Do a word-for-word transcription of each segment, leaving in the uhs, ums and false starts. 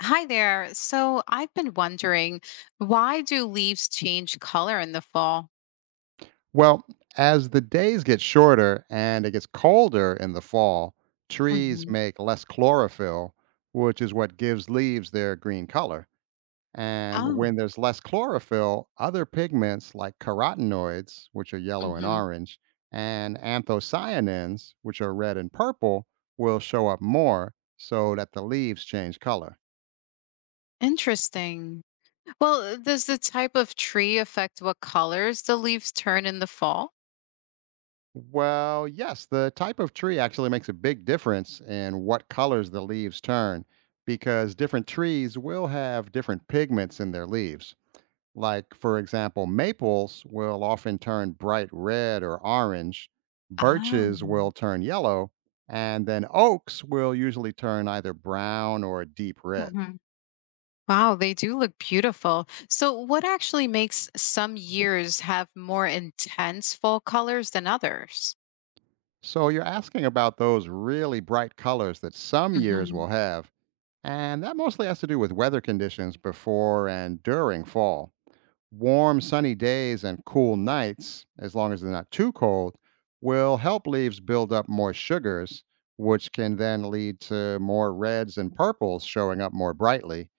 Hi there. So I've been wondering, why do leaves change color in the fall? Well, as the days get shorter and it gets colder in the fall, trees Hmm. make less chlorophyll, which is what gives leaves their green color. And Oh, when there's less chlorophyll, other pigments like carotenoids, which are yellow and hmm, orange, and anthocyanins, which are red and purple, will show up more so that the leaves change color. interesting. Well, does the type of tree affect what colors the leaves turn in the fall? Well, yes, the type of tree actually makes a big difference in what colors the leaves turn because different trees will have different pigments in their leaves. Like, for example, maples will often turn bright red or orange, Oh, birches will turn yellow, and then oaks will usually turn either brown or deep red. hmm, wow, they do look beautiful. So, what actually makes some years have more intense fall colors than others? So, you're asking about those really bright colors that some years Hmm. will have. And that mostly has to do with weather conditions before and during fall. Warm, sunny days and cool nights, as long as they're not too cold, will help leaves build up more sugars, which can then lead to more reds and purples showing up more brightly.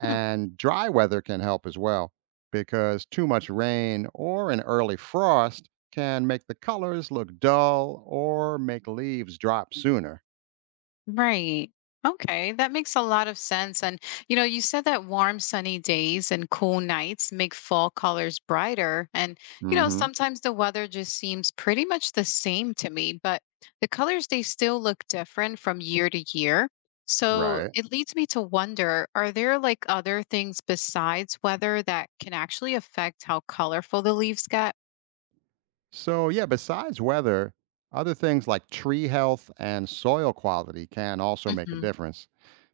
And dry weather can help as well, because too much rain or an early frost can make the colors look dull or make leaves drop sooner. Right. Okay, that makes a lot of sense. And you know, you said that warm, sunny days and cool nights make fall colors brighter. And you know, hmm sometimes the weather just seems pretty much the same to me, but the colors they still look different from year to year. So Right. it leads me to wonder are there like other things besides weather that can actually affect how colorful the leaves get? So, yeah, besides weather, other things like tree health and soil quality can also make a Hmm. difference.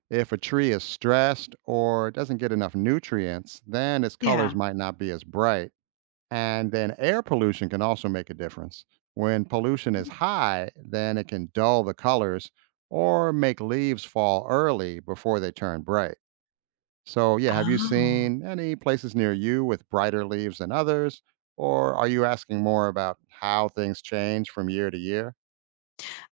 If a tree is stressed or doesn't get enough nutrients, then its colors Yeah. might not be as bright. And then air pollution can also make a difference. When pollution is Mm. high, then it can dull the colors or make leaves fall early before they turn bright. So, yeah, have you Oh. seen any places near you with brighter leaves than others? Or are you asking more about how things change from year to year?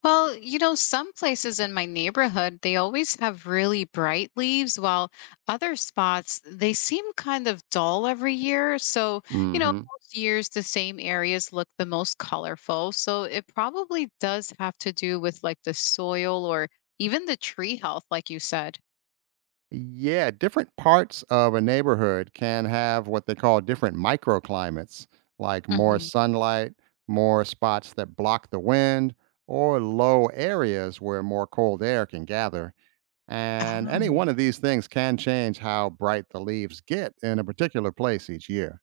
Well, you know, some places in my neighborhood, they always have really bright leaves, while other spots, they seem kind of dull every year. So, you know, hmm most years the same areas look the most colorful. So it probably does have to do with like the soil or even the tree health, like you said. Yeah, different parts of a neighborhood can have what they call different microclimates, like more Mhm. sunlight, more spots that block the wind, or low areas where more cold air can gather. And any Oh. one of these things can change how bright the leaves get in a particular place each year.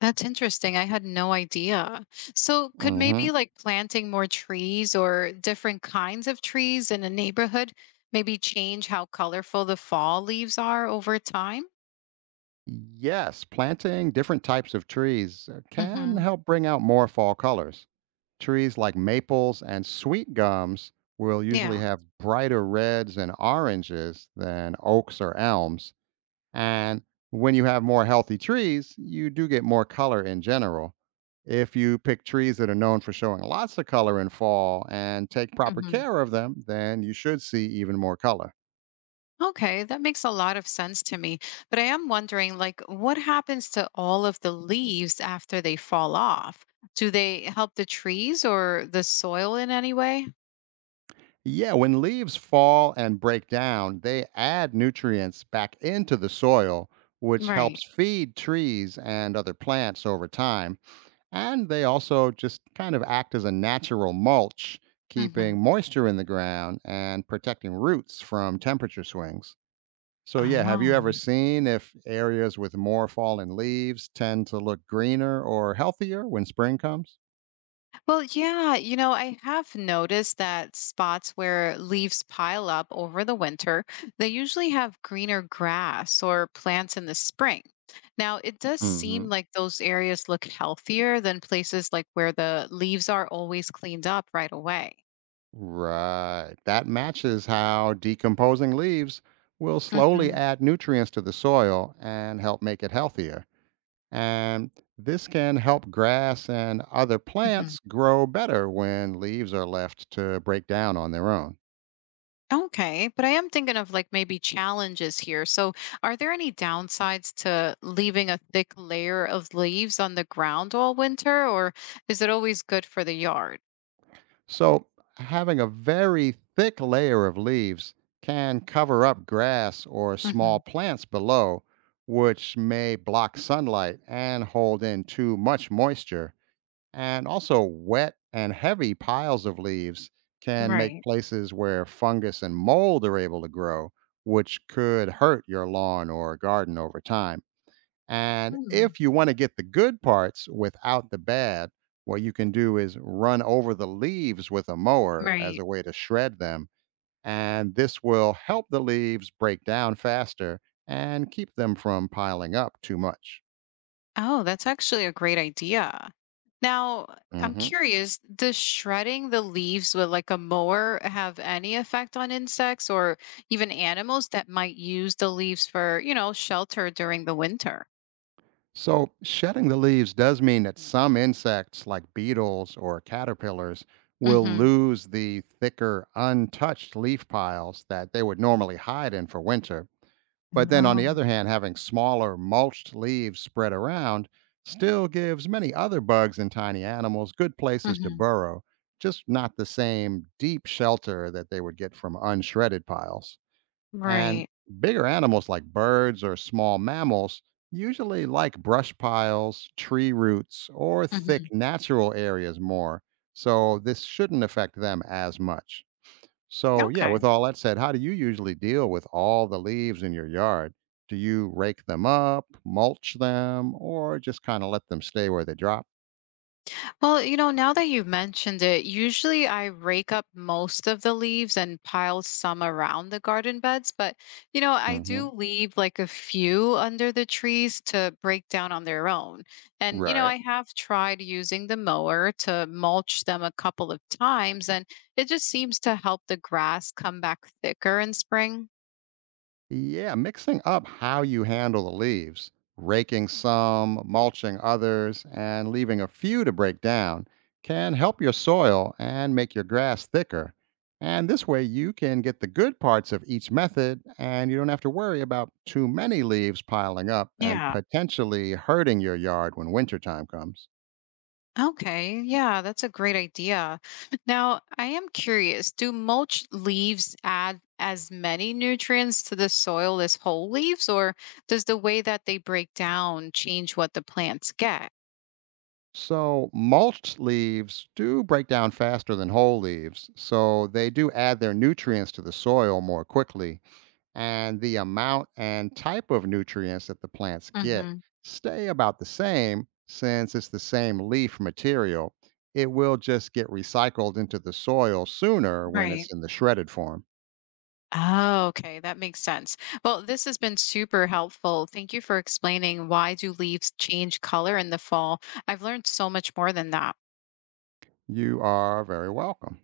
That's interesting. I had no idea. So, could hmm maybe like planting more trees or different kinds of trees in a neighborhood maybe change how colorful the fall leaves are over time? Yes, planting different types of trees uh, can Hmm. help bring out more fall colors. Trees like maples and sweet gums will usually Yeah. have brighter reds and oranges than oaks or elms. And when you have more healthy trees, you do get more color in general. If you pick trees that are known for showing lots of color in fall and take proper Hmm. care of them, then you should see even more color. Okay, that makes a lot of sense to me. But I am wondering, like, what happens to all of the leaves after they fall off? Do they help the trees or the soil in any way? Yeah, when leaves fall and break down, they add nutrients back into the soil, which helps Right. feed trees and other plants over time. And they also just kind of act as a natural mulch, keeping Hmm. moisture in the ground and protecting roots from temperature swings. So, yeah, have you ever Oh. seen if areas with more fallen leaves tend to look greener or healthier when spring comes? Well, yeah, you know, I have noticed that spots where leaves pile up over the winter, they usually have greener grass or plants in the spring. Now, it does seem hmm like those areas look healthier than places like where the leaves are always cleaned up right away. Right. That matches how decomposing leaves will slowly Hmm. add nutrients to the soil and help make it healthier. And this can help grass and other Hmm. plants grow better when leaves are left to break down on their own. Okay, but I am thinking of like maybe challenges here. So, are there any downsides to leaving a thick layer of leaves on the ground all winter, or is it always good for the yard? So, having a very thick layer of leaves can cover up grass or small Hmm. plants below, which may block sunlight and hold in too much moisture. And also, wet and heavy piles of leaves can make Right. places where fungus and mold are able to grow, which could hurt your lawn or garden over time. And Mm, if you want to get the good parts without the bad, what you can do is run over the leaves with a mower as right. a way to shred them. And this will help the leaves break down faster and keep them from piling up too much. Oh, that's actually a great idea. Now, I'm Mhm. curious, does shredding the leaves with like a mower have any effect on insects or even animals that might use the leaves for, you know, shelter during the winter? So, shedding the leaves does mean that some insects, like beetles or caterpillars, will Mm-hmm. lose the thicker, untouched leaf piles that they would normally hide in for winter. But then, on the Um, other hand, having smaller, mulched leaves spread around still gives many other bugs and tiny animals good places to Mm-hmm. burrow, just not the same deep shelter that they would get from unshredded piles. And Right. bigger animals like birds or small mammals usually like brush piles, tree roots, or thick Mm-hmm. natural areas more. So this shouldn't affect them as much. So, yeah, Okay. with all that said, how do you usually deal with all the leaves in your yard? Do you rake them up, mulch them, or just kind of let them stay where they drop? Well, you know, now that you've mentioned it, usually I rake up most of the leaves and pile some around the garden beds, but you know, I hmm do leave like a few under the trees to break down on their own. And you know, Right. I have tried using the mower to mulch them a couple of times, and it just seems to help the grass come back thicker in spring. Yeah, mixing up how you handle the leaves, raking some, mulching others, and leaving a few to break down can help your soil and make your grass thicker. And this way, you can get the good parts of each method, and you don't have to worry about too many leaves piling up and Yeah, potentially hurting your yard when wintertime comes. okay, yeah, that's a great idea. Now, I am curious, do mulch leaves add as many nutrients to the soil as whole leaves, or does the way that they break down change what the plants get? So, mulched leaves do break down faster than whole leaves, so they do add their nutrients to the soil more quickly, and the amount and type of nutrients that the plants get Hmm. stay about the same since it's the same leaf material. It will just get recycled into the soil sooner when Right. it's in the shredded form. Oh, okay, that makes sense. Well, this has been super helpful. Thank you for explaining why do leaves change color in the fall. I've learned so much more than that. You are very welcome.